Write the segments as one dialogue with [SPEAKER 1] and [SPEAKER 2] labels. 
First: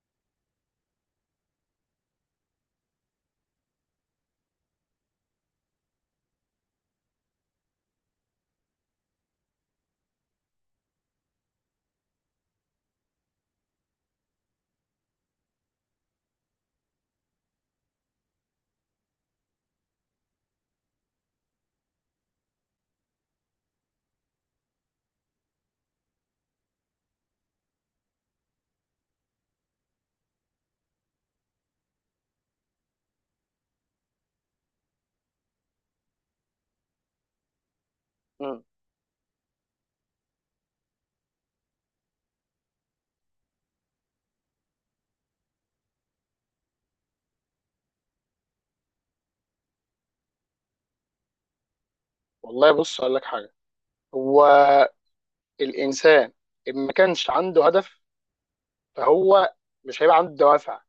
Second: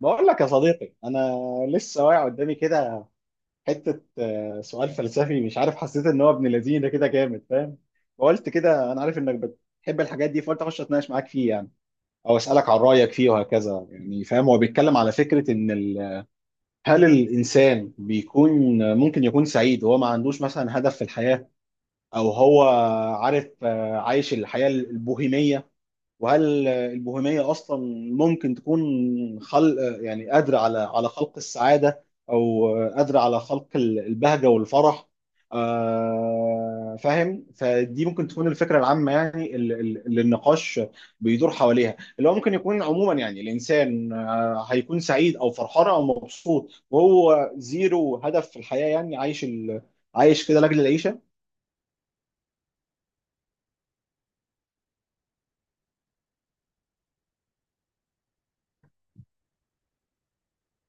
[SPEAKER 1] بقول لك يا صديقي، انا لسه واقع قدامي كده حته سؤال فلسفي. مش عارف، حسيت ان هو ابن لذينه كده جامد. فاهم؟ فقلت كده انا عارف انك بتحب الحاجات دي، فقلت اخش اتناقش معاك فيه يعني او اسالك عن رايك فيه وهكذا. يعني فاهم، هو بيتكلم على فكره ان هل الانسان بيكون ممكن يكون سعيد وهو ما عندوش مثلا هدف في الحياه، او هو عارف عايش الحياه البوهيميه؟ وهل البوهيمية أصلا ممكن تكون خلق، يعني قادرة على خلق السعادة، أو قادرة على خلق البهجة والفرح. فاهم، فدي ممكن تكون
[SPEAKER 2] مم.
[SPEAKER 1] الفكرة العامة، يعني اللي النقاش بيدور حواليها، اللي هو ممكن يكون عموما يعني الإنسان هيكون سعيد أو فرحان أو مبسوط وهو زيرو هدف في الحياة، يعني عايش عايش كده لأجل العيشة.
[SPEAKER 2] والله، بص اقول لك حاجه. هو الانسان إن ما كانش عنده هدف، فهو مش هيبقى عنده دوافع.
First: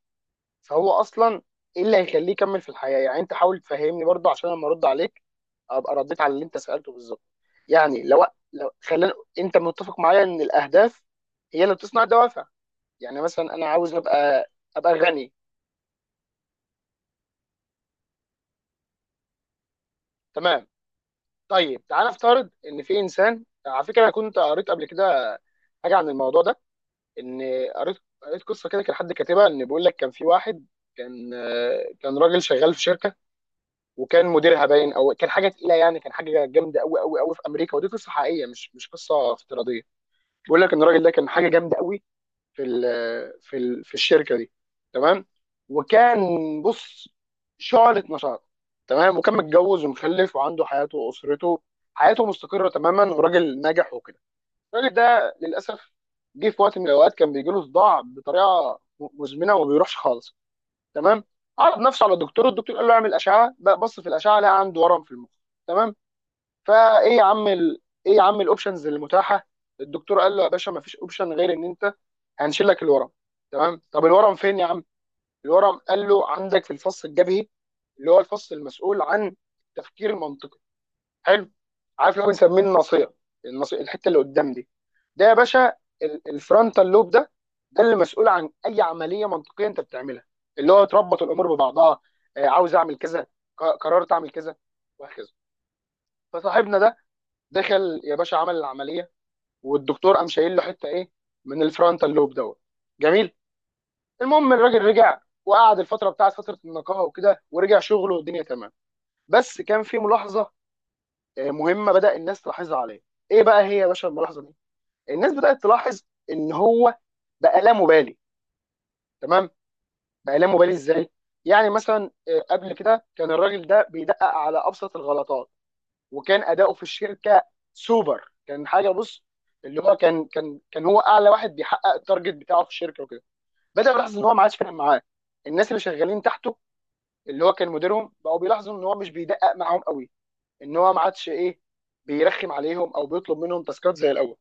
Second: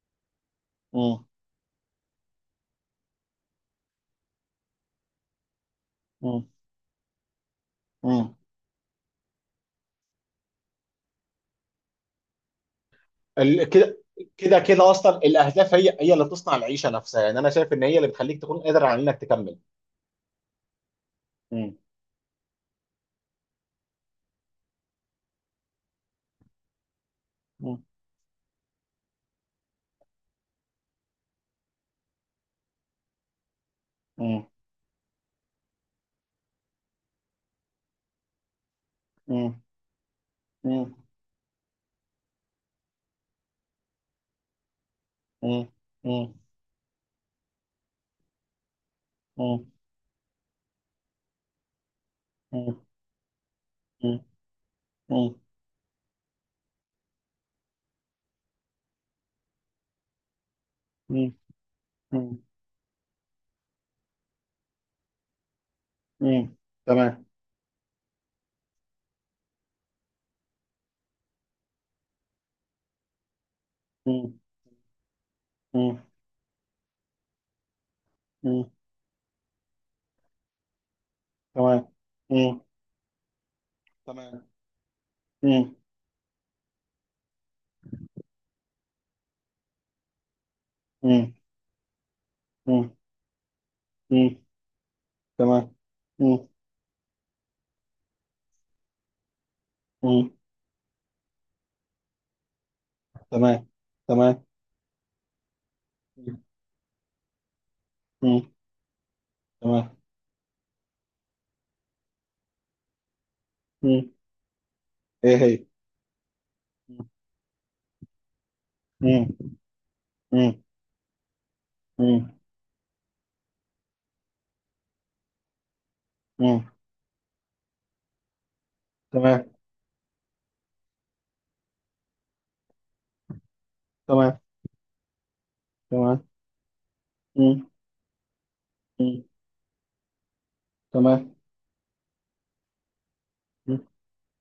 [SPEAKER 2] فهو
[SPEAKER 1] مم.
[SPEAKER 2] اصلا ايه اللي هيخليه يكمل في الحياه؟ يعني انت حاول تفهمني برضه عشان لما ارد عليك ابقى رديت على اللي
[SPEAKER 1] مم.
[SPEAKER 2] انت سالته بالظبط. يعني لو
[SPEAKER 1] مم.
[SPEAKER 2] لو خلينا، انت متفق معايا ان الاهداف هي اللي بتصنع الدوافع. يعني مثلا
[SPEAKER 1] ال-
[SPEAKER 2] انا عاوز
[SPEAKER 1] كده
[SPEAKER 2] ابقى
[SPEAKER 1] كده اصلا
[SPEAKER 2] غني،
[SPEAKER 1] الاهداف هي اللي بتصنع العيشه نفسها، يعني انا شايف ان هي اللي بتخليك تكون قادر على انك تكمل.
[SPEAKER 2] تمام.
[SPEAKER 1] مم.
[SPEAKER 2] طيب تعال نفترض ان في انسان. على فكره انا كنت قريت قبل كده حاجه عن الموضوع ده، ان
[SPEAKER 1] مم.
[SPEAKER 2] قريت قصه كده كان حد كاتبها، ان بيقول لك كان في واحد كان كان راجل شغال في شركه، وكان
[SPEAKER 1] مم.
[SPEAKER 2] مديرها باين او كان حاجه تقيله يعني، كان حاجه جامده قوي قوي قوي في امريكا. ودي قصه حقيقيه مش قصه
[SPEAKER 1] مم.
[SPEAKER 2] افتراضيه. بيقول لك ان
[SPEAKER 1] مم.
[SPEAKER 2] الراجل ده كان حاجه جامده قوي في ال في ال في الشركه دي، تمام.
[SPEAKER 1] مم.
[SPEAKER 2] وكان،
[SPEAKER 1] مم.
[SPEAKER 2] بص، شعلة نشاط، تمام. وكان
[SPEAKER 1] مم.
[SPEAKER 2] متجوز ومخلف وعنده حياته واسرته، حياته مستقره
[SPEAKER 1] مم.
[SPEAKER 2] تماما، وراجل ناجح وكده. الراجل ده
[SPEAKER 1] مم.
[SPEAKER 2] للاسف جه في وقت من الاوقات كان بيجي له صداع بطريقه مزمنه وما بيروحش خالص، تمام.
[SPEAKER 1] مم.
[SPEAKER 2] عرض نفسه على
[SPEAKER 1] مم.
[SPEAKER 2] الدكتور، الدكتور قال له اعمل اشعه. بقى بص في الاشعه لقى عنده ورم في المخ، تمام.
[SPEAKER 1] مم.
[SPEAKER 2] فايه يا
[SPEAKER 1] تمام.
[SPEAKER 2] عم ايه يا عم الاوبشنز المتاحه؟ الدكتور قال له يا باشا ما فيش اوبشن غير ان انت هنشيل لك الورم، تمام. طب
[SPEAKER 1] مم.
[SPEAKER 2] الورم فين يا عم؟ الورم
[SPEAKER 1] مم.
[SPEAKER 2] قال له عندك في الفص الجبهي، اللي هو الفص
[SPEAKER 1] مم.
[SPEAKER 2] المسؤول عن التفكير المنطقي. حلو.
[SPEAKER 1] تمام.
[SPEAKER 2] عارف اللي هو
[SPEAKER 1] مم.
[SPEAKER 2] بنسميه الناصيه، الناصيه الحته اللي
[SPEAKER 1] تمام.
[SPEAKER 2] قدام دي. ده يا باشا
[SPEAKER 1] مم.
[SPEAKER 2] الفرونتال لوب ده، ده اللي مسؤول عن اي عمليه منطقيه انت بتعملها، اللي هو تربط
[SPEAKER 1] مم.
[SPEAKER 2] الامور ببعضها. آه، عاوز
[SPEAKER 1] مم.
[SPEAKER 2] اعمل كذا، قررت اعمل
[SPEAKER 1] مم.
[SPEAKER 2] كذا، وهكذا.
[SPEAKER 1] تمام. مم.
[SPEAKER 2] فصاحبنا ده دخل يا باشا عمل العمليه، والدكتور قام
[SPEAKER 1] مم.
[SPEAKER 2] شايل له حته ايه من الفرونتال لوب دوت. جميل.
[SPEAKER 1] تمام. تمام.
[SPEAKER 2] المهم الراجل رجع وقعد الفتره بتاعت
[SPEAKER 1] مم.
[SPEAKER 2] فتره النقاهه وكده، ورجع شغله
[SPEAKER 1] مم.
[SPEAKER 2] والدنيا تمام. بس كان
[SPEAKER 1] تمام.
[SPEAKER 2] في ملاحظه مهمه بدا الناس تلاحظها عليه. ايه بقى هي يا باشا
[SPEAKER 1] مم.
[SPEAKER 2] الملاحظه دي؟ الناس
[SPEAKER 1] ايه
[SPEAKER 2] بدات
[SPEAKER 1] هي؟
[SPEAKER 2] تلاحظ ان هو بقى لا مبالي،
[SPEAKER 1] مم.
[SPEAKER 2] تمام. بقى لا
[SPEAKER 1] مم.
[SPEAKER 2] مبالي ازاي؟ يعني مثلا
[SPEAKER 1] مم.
[SPEAKER 2] قبل كده كان الراجل ده بيدقق على ابسط الغلطات، وكان
[SPEAKER 1] مم.
[SPEAKER 2] اداؤه في الشركه سوبر، كان حاجه، بص،
[SPEAKER 1] تمام.
[SPEAKER 2] اللي هو كان هو اعلى واحد بيحقق التارجت بتاعه في الشركه وكده. بدا يلاحظ ان هو
[SPEAKER 1] تمام.
[SPEAKER 2] ما عادش فاهم معاه الناس اللي شغالين
[SPEAKER 1] تمام.
[SPEAKER 2] تحته، اللي هو
[SPEAKER 1] مم،
[SPEAKER 2] كان مديرهم، بقوا بيلاحظوا ان هو مش
[SPEAKER 1] مم،
[SPEAKER 2] بيدقق معاهم قوي، ان هو ما عادش
[SPEAKER 1] تمام.
[SPEAKER 2] ايه بيرخم عليهم او بيطلب منهم
[SPEAKER 1] مم،
[SPEAKER 2] تاسكات زي الاول.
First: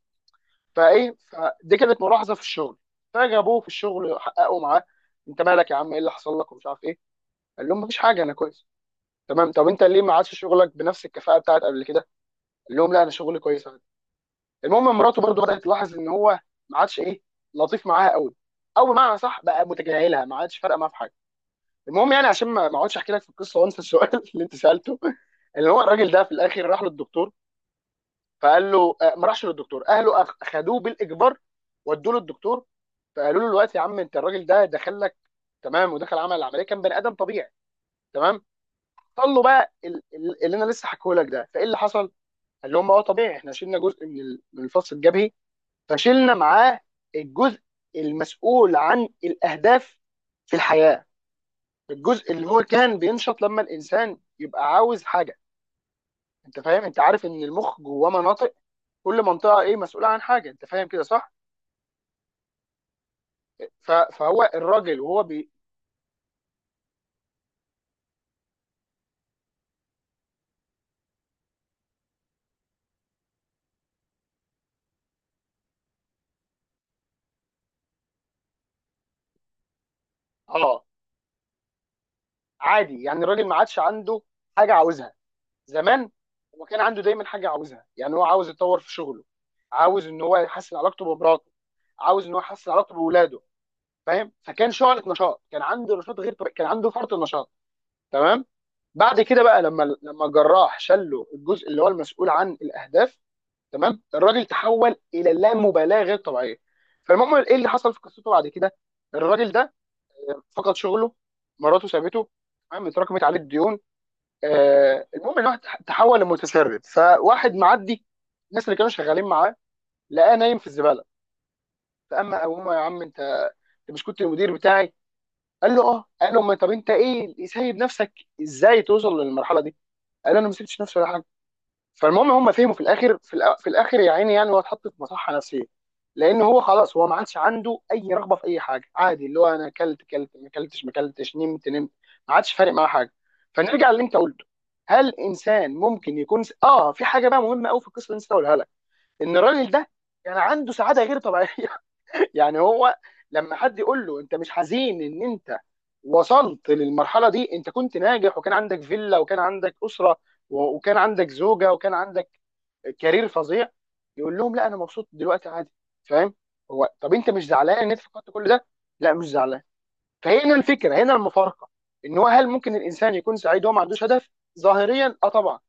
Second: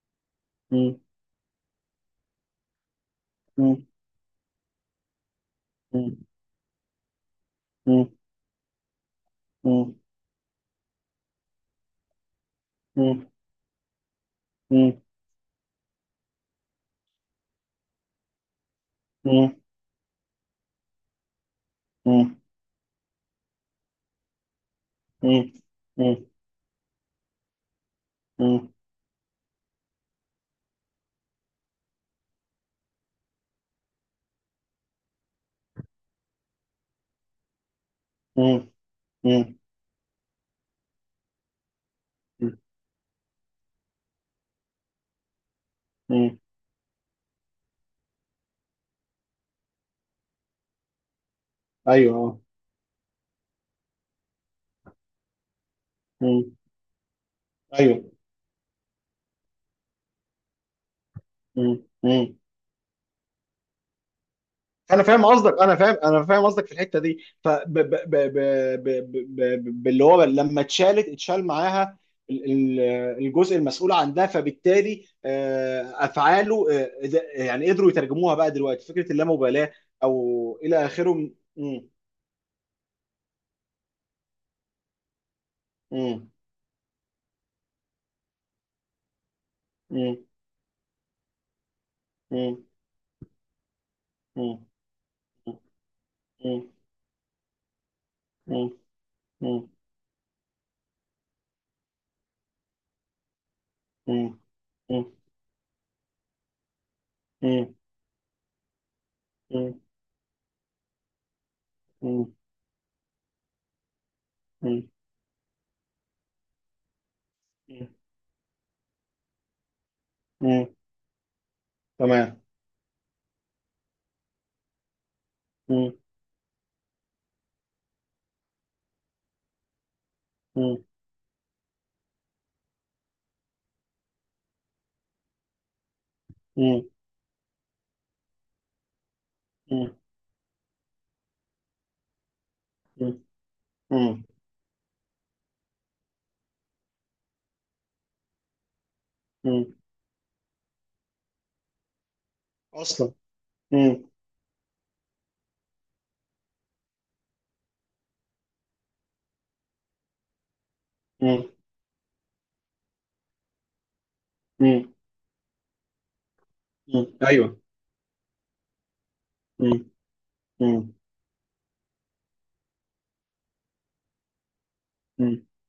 [SPEAKER 1] مم،
[SPEAKER 2] فايه، فدي كانت ملاحظه في الشغل. فجابوه في
[SPEAKER 1] مم،
[SPEAKER 2] الشغل حققوا معاه، انت مالك يا عم، ايه اللي
[SPEAKER 1] مم،
[SPEAKER 2] حصل لك ومش عارف ايه؟ قال لهم مفيش
[SPEAKER 1] مم،
[SPEAKER 2] حاجه، انا كويس. تمام، طب انت
[SPEAKER 1] مم،
[SPEAKER 2] ليه ما عادش شغلك بنفس الكفاءه بتاعت قبل كده؟ قال لهم لا، انا
[SPEAKER 1] مم،
[SPEAKER 2] شغلي كويس عادي.
[SPEAKER 1] مم،
[SPEAKER 2] المهم مراته برضو بدات تلاحظ ان هو ما عادش ايه لطيف معاها قوي، او بمعنى
[SPEAKER 1] مم،
[SPEAKER 2] صح
[SPEAKER 1] مم،
[SPEAKER 2] بقى متجاهلها، ما عادش فارقه معاها في حاجه. المهم يعني عشان ما اقعدش احكي لك في القصه وانسى السؤال اللي انت سالته،
[SPEAKER 1] مم،
[SPEAKER 2] اللي هو الراجل
[SPEAKER 1] مم،
[SPEAKER 2] ده في الاخر راح للدكتور.
[SPEAKER 1] مم،
[SPEAKER 2] فقال له ما راحش للدكتور، اهله خدوه بالاجبار ودوه للدكتور. فقالوا له دلوقتي يا عم انت، الراجل ده دخل لك تمام، ودخل عمل العمليه كان بني ادم طبيعي، تمام.
[SPEAKER 1] مم،
[SPEAKER 2] قال له
[SPEAKER 1] مم،
[SPEAKER 2] بقى اللي انا لسه حكيه لك ده فايه اللي حصل؟ قال لهم هو طبيعي، احنا شلنا جزء من من الفص الجبهي، فشلنا
[SPEAKER 1] مم.
[SPEAKER 2] معاه الجزء المسؤول عن الاهداف في الحياه،
[SPEAKER 1] ايوه
[SPEAKER 2] الجزء
[SPEAKER 1] آه.
[SPEAKER 2] اللي هو كان بينشط لما الانسان يبقى عاوز حاجه.
[SPEAKER 1] مم،
[SPEAKER 2] انت فاهم؟ انت عارف ان المخ
[SPEAKER 1] ايوه.
[SPEAKER 2] جواه مناطق، كل منطقه ايه مسؤوله عن حاجه. انت فاهم كده صح؟
[SPEAKER 1] مم. مم.
[SPEAKER 2] فهو الراجل
[SPEAKER 1] انا
[SPEAKER 2] وهو
[SPEAKER 1] فاهم
[SPEAKER 2] بي...
[SPEAKER 1] قصدك انا فاهم انا فاهم قصدك في الحته دي. ف باللي هو لما اتشال معاها ال- ال- الجزء المسؤول عنها، فبالتالي افعاله، يعني قدروا يترجموها بقى دلوقتي فكره اللامبالاه او
[SPEAKER 2] اه،
[SPEAKER 1] الى اخره.
[SPEAKER 2] عادي، يعني الراجل ما عادش عنده حاجه عاوزها. زمان
[SPEAKER 1] م-
[SPEAKER 2] هو كان عنده دايما حاجه عاوزها، يعني هو عاوز يتطور في شغله، عاوز
[SPEAKER 1] م-
[SPEAKER 2] ان هو يحسن علاقته بمراته، عاوز ان هو
[SPEAKER 1] م-
[SPEAKER 2] يحسن علاقته باولاده. فاهم؟
[SPEAKER 1] م-
[SPEAKER 2] فكان شعلة نشاط، كان عنده نشاط غير
[SPEAKER 1] م-
[SPEAKER 2] طبيعي، كان
[SPEAKER 1] م-
[SPEAKER 2] عنده فرط النشاط، تمام.
[SPEAKER 1] م-
[SPEAKER 2] بعد كده بقى
[SPEAKER 1] م-
[SPEAKER 2] لما الجراح شله الجزء اللي هو المسؤول عن الاهداف، تمام،
[SPEAKER 1] م-
[SPEAKER 2] الراجل تحول
[SPEAKER 1] م-
[SPEAKER 2] الى لا مبالاه غير طبيعيه. فالمهم ايه اللي
[SPEAKER 1] م-
[SPEAKER 2] حصل في قصته بعد كده؟ الراجل ده
[SPEAKER 1] م-
[SPEAKER 2] فقد شغله، مراته سابته،
[SPEAKER 1] م-
[SPEAKER 2] تمام، اتراكمت عليه الديون.
[SPEAKER 1] م-
[SPEAKER 2] آه، المهم الواحد تحول لمتسرب، فواحد معدي، الناس اللي كانوا شغالين معاه لقاه نايم
[SPEAKER 1] م-
[SPEAKER 2] في الزباله.
[SPEAKER 1] تمام.
[SPEAKER 2] فاما ابوه يا عم انت، انت مش كنت المدير بتاعي؟ قال له
[SPEAKER 1] م-
[SPEAKER 2] اه. قال له ما طب انت ايه سايب نفسك ازاي توصل للمرحله دي؟ قال له انا ما سبتش
[SPEAKER 1] م-
[SPEAKER 2] نفسي ولا حاجه. فالمهم هم فهموا في الاخر، في الاخر يا عيني، يعني هو اتحط في مصحه نفسيه، لان هو
[SPEAKER 1] م-
[SPEAKER 2] خلاص هو ما عادش عنده اي رغبه في اي حاجه، عادي. اللي هو انا اكلت اكلت، ما اكلتش ما اكلتش، نمت نمت، ما عادش فارق معاه حاجه.
[SPEAKER 1] م-
[SPEAKER 2] فنرجع للي انت
[SPEAKER 1] م-
[SPEAKER 2] قلته، هل انسان ممكن يكون اه، في حاجه بقى مهمه قوي في القصه اللي انت قولها لك، ان الراجل
[SPEAKER 1] مم.
[SPEAKER 2] ده كان عنده سعاده غير طبيعيه يعني
[SPEAKER 1] اصلا،
[SPEAKER 2] هو
[SPEAKER 1] اصلا.
[SPEAKER 2] لما حد
[SPEAKER 1] مم.
[SPEAKER 2] يقول له انت مش حزين ان انت وصلت للمرحله دي، انت كنت ناجح وكان عندك فيلا وكان عندك اسره وكان عندك
[SPEAKER 1] مم.
[SPEAKER 2] زوجه وكان عندك كارير فظيع، يقول لهم لا، انا
[SPEAKER 1] مم.
[SPEAKER 2] مبسوط دلوقتي عادي. فاهم؟ هو
[SPEAKER 1] مم.
[SPEAKER 2] طب انت مش
[SPEAKER 1] ايوه.
[SPEAKER 2] زعلان ان انت فقدت كل ده؟ لا، مش زعلان.
[SPEAKER 1] مم.
[SPEAKER 2] فهنا
[SPEAKER 1] مم.
[SPEAKER 2] الفكره، هنا المفارقه، ان هو هل ممكن الانسان يكون سعيد وهو ما عندوش هدف؟ ظاهريا اه
[SPEAKER 1] مم.
[SPEAKER 2] طبعا،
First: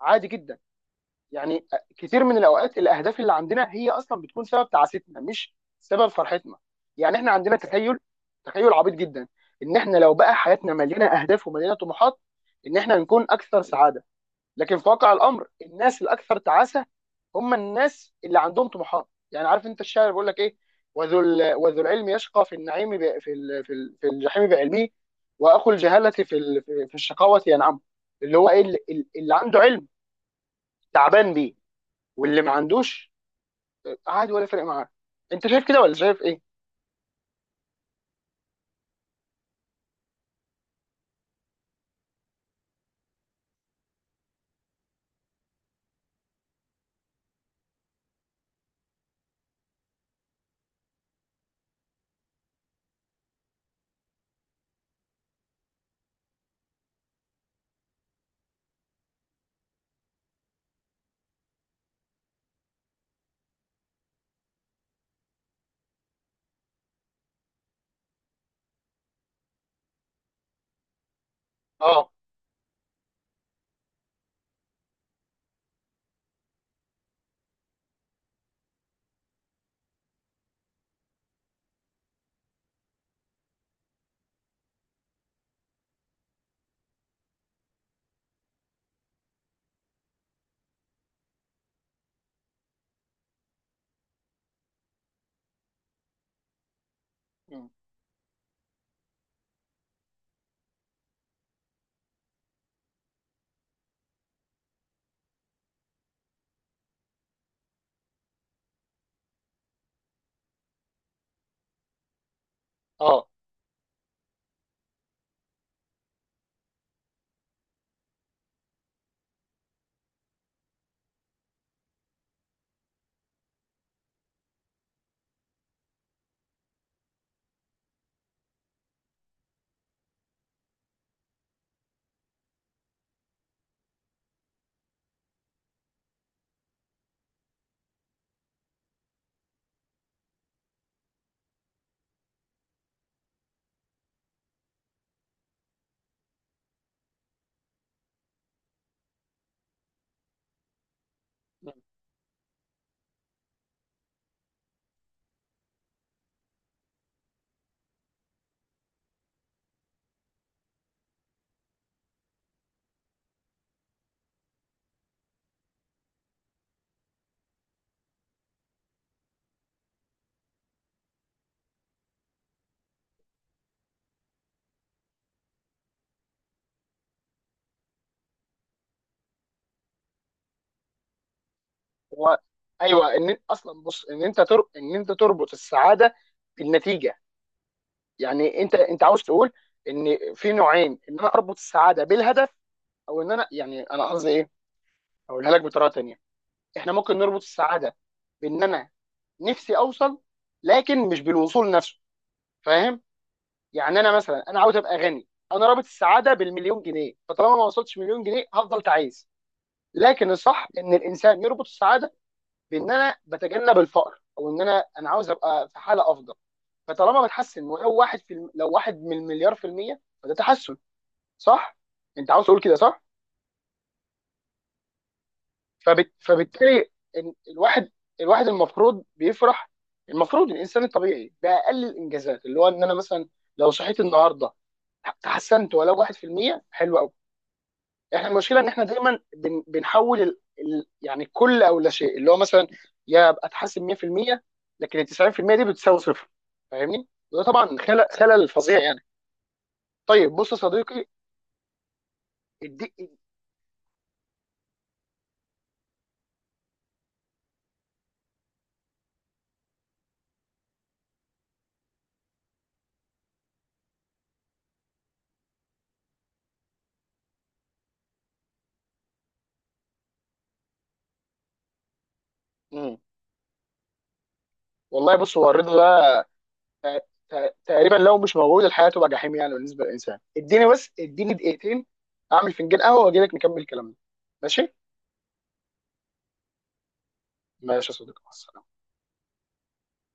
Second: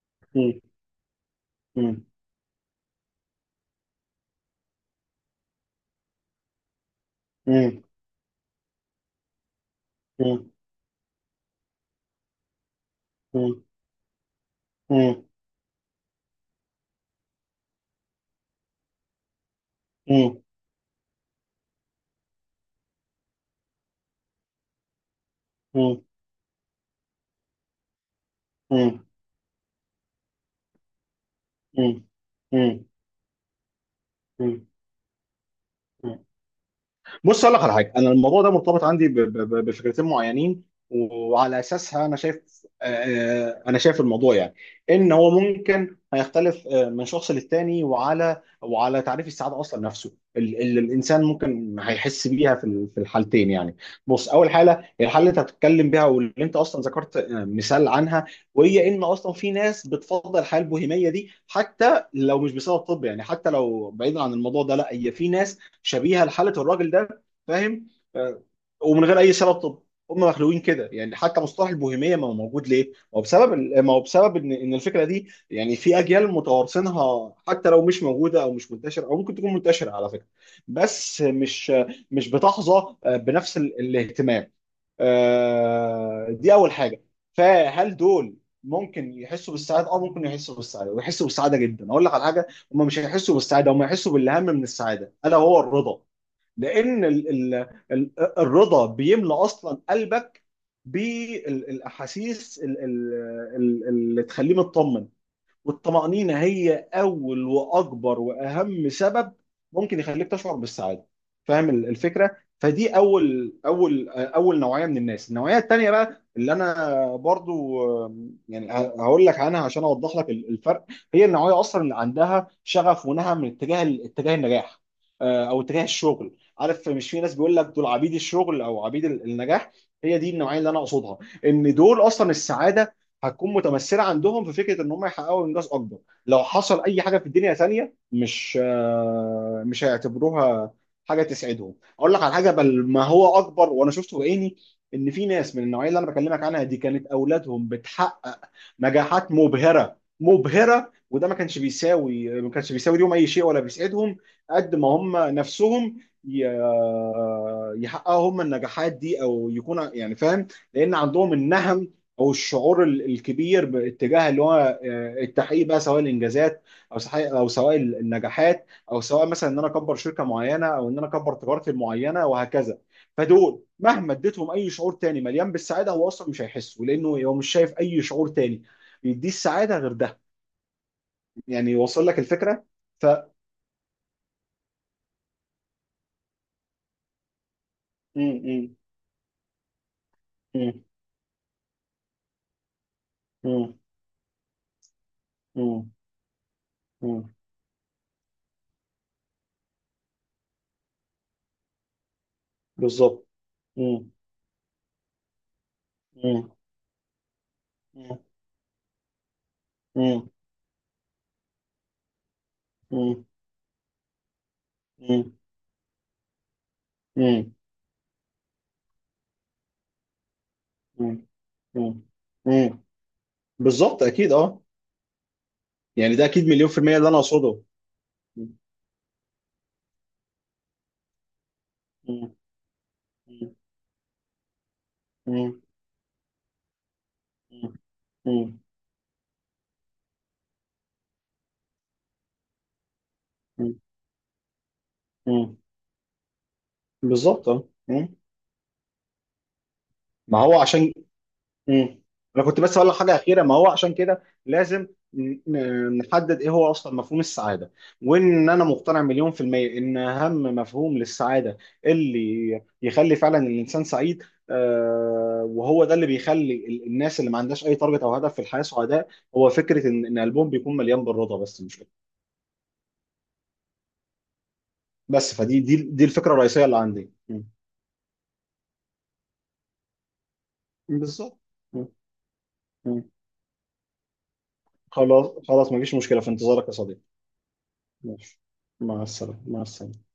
[SPEAKER 2] عادي جدا.
[SPEAKER 1] مم.
[SPEAKER 2] يعني
[SPEAKER 1] مم.
[SPEAKER 2] كتير من الاوقات الاهداف اللي عندنا هي اصلا بتكون سبب تعاستنا، مش سبب فرحتنا. يعني احنا عندنا
[SPEAKER 1] مم.
[SPEAKER 2] تخيل، عبيط جدا، ان احنا لو بقى
[SPEAKER 1] مم.
[SPEAKER 2] حياتنا مليانه اهداف ومليانه طموحات ان احنا نكون اكثر
[SPEAKER 1] مم.
[SPEAKER 2] سعاده. لكن في واقع
[SPEAKER 1] مم.
[SPEAKER 2] الامر الناس الاكثر تعاسه هم الناس اللي عندهم طموحات. يعني عارف انت الشاعر بيقول لك ايه؟ وذو العلم يشقى في النعيم ب... في ال... في, ال... في الجحيم بعلمه، واخو
[SPEAKER 1] مم.
[SPEAKER 2] الجهاله في في الشقاوه ينعم. اللي هو ايه
[SPEAKER 1] مم.
[SPEAKER 2] اللي عنده علم تعبان بيه،
[SPEAKER 1] مم.
[SPEAKER 2] واللي ما
[SPEAKER 1] مم.
[SPEAKER 2] عندوش عادي ولا فرق
[SPEAKER 1] مم.
[SPEAKER 2] معاه. انت شايف كده ولا شايف
[SPEAKER 1] مم.
[SPEAKER 2] ايه؟
[SPEAKER 1] بص، اقول لك على حاجه. انا الموضوع ده مرتبط عندي بفكرتين معينين، وعلى اساسها انا شايف، انا شايف الموضوع، يعني ان هو ممكن هيختلف من شخص للتاني، وعلى تعريف السعاده اصلا نفسه، اللي الانسان ممكن هيحس بيها في الحالتين يعني. بص، اول حاله، الحاله اللي انت هتتكلم بيها واللي انت اصلا ذكرت مثال عنها، وهي ان اصلا في ناس بتفضل الحياه البوهيميه دي، حتى لو مش بسبب طب. يعني حتى لو بعيدا عن الموضوع ده، لا، هي في ناس شبيهه لحاله الراجل ده. فاهم؟ آه، ومن غير اي سبب طب، هم مخلوقين كده، يعني حتى مصطلح
[SPEAKER 2] اه.
[SPEAKER 1] البوهيميه ما هو موجود ليه؟ ما هو بسبب ان الفكره دي، يعني في اجيال متوارثينها، حتى لو مش موجوده او مش منتشره، او ممكن تكون منتشره على فكره، بس مش بتحظى بنفس الاهتمام. دي اول حاجه. فهل دول ممكن يحسوا بالسعاده؟ اه، ممكن يحسوا بالسعاده، ويحسوا بالسعاده جدا. اقول لك على حاجه، هم مش هيحسوا بالسعاده، هم هيحسوا بالاهم من السعاده الا هو الرضا. لان ال ال
[SPEAKER 2] مم.
[SPEAKER 1] ال الرضا بيملى اصلا قلبك بالاحاسيس اللي تخليه مطمن. والطمأنينة هي أول وأكبر وأهم سبب ممكن يخليك تشعر بالسعادة. فاهم الفكرة؟ فدي
[SPEAKER 2] اه.
[SPEAKER 1] أول نوعية من الناس. النوعية التانية بقى اللي أنا برضو، يعني هقول لك عنها عشان أوضح لك الفرق. هي النوعية أصلا اللي عندها شغف ونهى من اتجاه النجاح، أو اتجاه الشغل. عارف مش في ناس بيقول لك دول عبيد الشغل أو عبيد النجاح؟ هي دي النوعية اللي أنا أقصدها. إن دول أصلا السعادة هتكون متمثله عندهم في فكره ان هم يحققوا انجاز اكبر. لو حصل اي حاجه في الدنيا ثانيه مش هيعتبروها حاجه تسعدهم. اقول لك على حاجه، بل ما هو اكبر، وانا شفته بعيني، ان في ناس من النوعيه اللي انا بكلمك عنها دي، كانت اولادهم بتحقق نجاحات مبهره مبهره، وده ما كانش
[SPEAKER 2] مم.
[SPEAKER 1] بيساوي ما كانش بيساوي ليهم اي شيء ولا بيسعدهم، قد ما هم نفسهم ي- يحققوا هم النجاحات دي او يكون، يعني فاهم؟ لان عندهم النهم، او الشعور الكبير باتجاه اللي هو التحقيق بقى، سواء الانجازات، او صحيح، او سواء النجاحات، او سواء مثلا ان انا اكبر شركه معينه، او ان انا اكبر تجارتي المعينه، وهكذا. فدول مهما اديتهم اي شعور تاني مليان بالسعاده، هو اصلا مش هيحسوا، لانه هو مش شايف اي شعور تاني يديه السعاده غير ده. يعني وصل لك
[SPEAKER 2] هو
[SPEAKER 1] الفكره؟ ف
[SPEAKER 2] ايوه،
[SPEAKER 1] م-
[SPEAKER 2] ان اصلا بص، ان انت ان انت تربط السعاده بالنتيجه. يعني انت
[SPEAKER 1] م-
[SPEAKER 2] انت عاوز تقول ان في
[SPEAKER 1] م-
[SPEAKER 2] نوعين، ان انا اربط السعاده بالهدف او ان انا،
[SPEAKER 1] م-
[SPEAKER 2] يعني انا قصدي ايه، اقولها لك بطريقه
[SPEAKER 1] م-
[SPEAKER 2] تانيه. احنا ممكن
[SPEAKER 1] م-
[SPEAKER 2] نربط السعاده بان انا نفسي اوصل، لكن مش بالوصول نفسه. فاهم؟
[SPEAKER 1] بالظبط.
[SPEAKER 2] يعني
[SPEAKER 1] م-
[SPEAKER 2] انا مثلا انا عاوز ابقى غني، انا رابط السعاده
[SPEAKER 1] م-
[SPEAKER 2] بالمليون جنيه، فطالما ما وصلتش
[SPEAKER 1] م-
[SPEAKER 2] مليون جنيه هفضل تعيس.
[SPEAKER 1] م-
[SPEAKER 2] لكن الصح ان الانسان يربط السعاده بان انا
[SPEAKER 1] م-
[SPEAKER 2] بتجنب الفقر، او ان انا عاوز
[SPEAKER 1] م-
[SPEAKER 2] ابقى في حاله افضل. فطالما بتحسن، ولو واحد لو واحد من مليار في المية، فده تحسن،
[SPEAKER 1] م-
[SPEAKER 2] صح؟
[SPEAKER 1] م-
[SPEAKER 2] انت عاوز تقول كده
[SPEAKER 1] م-
[SPEAKER 2] صح؟
[SPEAKER 1] بالظبط، اكيد، اه. يعني ده اكيد مليون في
[SPEAKER 2] فبالتالي
[SPEAKER 1] المية اللي انا اقصده.
[SPEAKER 2] الواحد،
[SPEAKER 1] م-
[SPEAKER 2] الواحد المفروض بيفرح. المفروض الانسان الطبيعي باقل
[SPEAKER 1] م-
[SPEAKER 2] الانجازات، اللي هو ان انا مثلا لو صحيت النهارده
[SPEAKER 1] م-
[SPEAKER 2] تحسنت ولو 1%، حلو قوي. احنا المشكله
[SPEAKER 1] م-
[SPEAKER 2] ان احنا دايما بنحول يعني كل او لا شيء، اللي هو مثلا يا ابقى
[SPEAKER 1] م-
[SPEAKER 2] اتحسن 100%، لكن ال 90%
[SPEAKER 1] م-
[SPEAKER 2] دي بتساوي صفر. فاهمني؟ وده
[SPEAKER 1] بالظبط، اه.
[SPEAKER 2] طبعا خلل
[SPEAKER 1] م.
[SPEAKER 2] فظيع يعني. طيب
[SPEAKER 1] ما
[SPEAKER 2] بص يا
[SPEAKER 1] هو عشان
[SPEAKER 2] صديقي،
[SPEAKER 1] م. انا كنت بس اقول لك
[SPEAKER 2] الدي...
[SPEAKER 1] حاجه اخيره. ما هو عشان كده لازم نحدد ايه هو اصلا مفهوم السعاده، وان انا مقتنع 1,000,000% ان اهم مفهوم للسعاده، اللي يخلي فعلا الانسان سعيد، وهو ده اللي بيخلي الناس اللي ما عندهاش اي تارجت او هدف في الحياه سعداء، هو فكره ان قلبهم بيكون مليان بالرضا. بس مش
[SPEAKER 2] مم. والله
[SPEAKER 1] بس
[SPEAKER 2] بص، هو
[SPEAKER 1] فدي
[SPEAKER 2] الرضا
[SPEAKER 1] دي
[SPEAKER 2] ده
[SPEAKER 1] الفكره الرئيسيه اللي
[SPEAKER 2] ت-
[SPEAKER 1] عندي. م.
[SPEAKER 2] تقريبا لو مش موجود الحياه تبقى جحيم يعني بالنسبه للانسان. اديني بس، اديني
[SPEAKER 1] بالظبط. م.
[SPEAKER 2] دقيقتين، اعمل فنجان
[SPEAKER 1] م.
[SPEAKER 2] قهوه واجي لك نكمل كلامنا. ماشي.
[SPEAKER 1] خلاص خلاص، مفيش مشكله. في انتظارك يا صديقي.
[SPEAKER 2] ماشي يا صديقي، مع
[SPEAKER 1] ماشي،
[SPEAKER 2] السلامه.
[SPEAKER 1] مع السلامه، مع السلامه.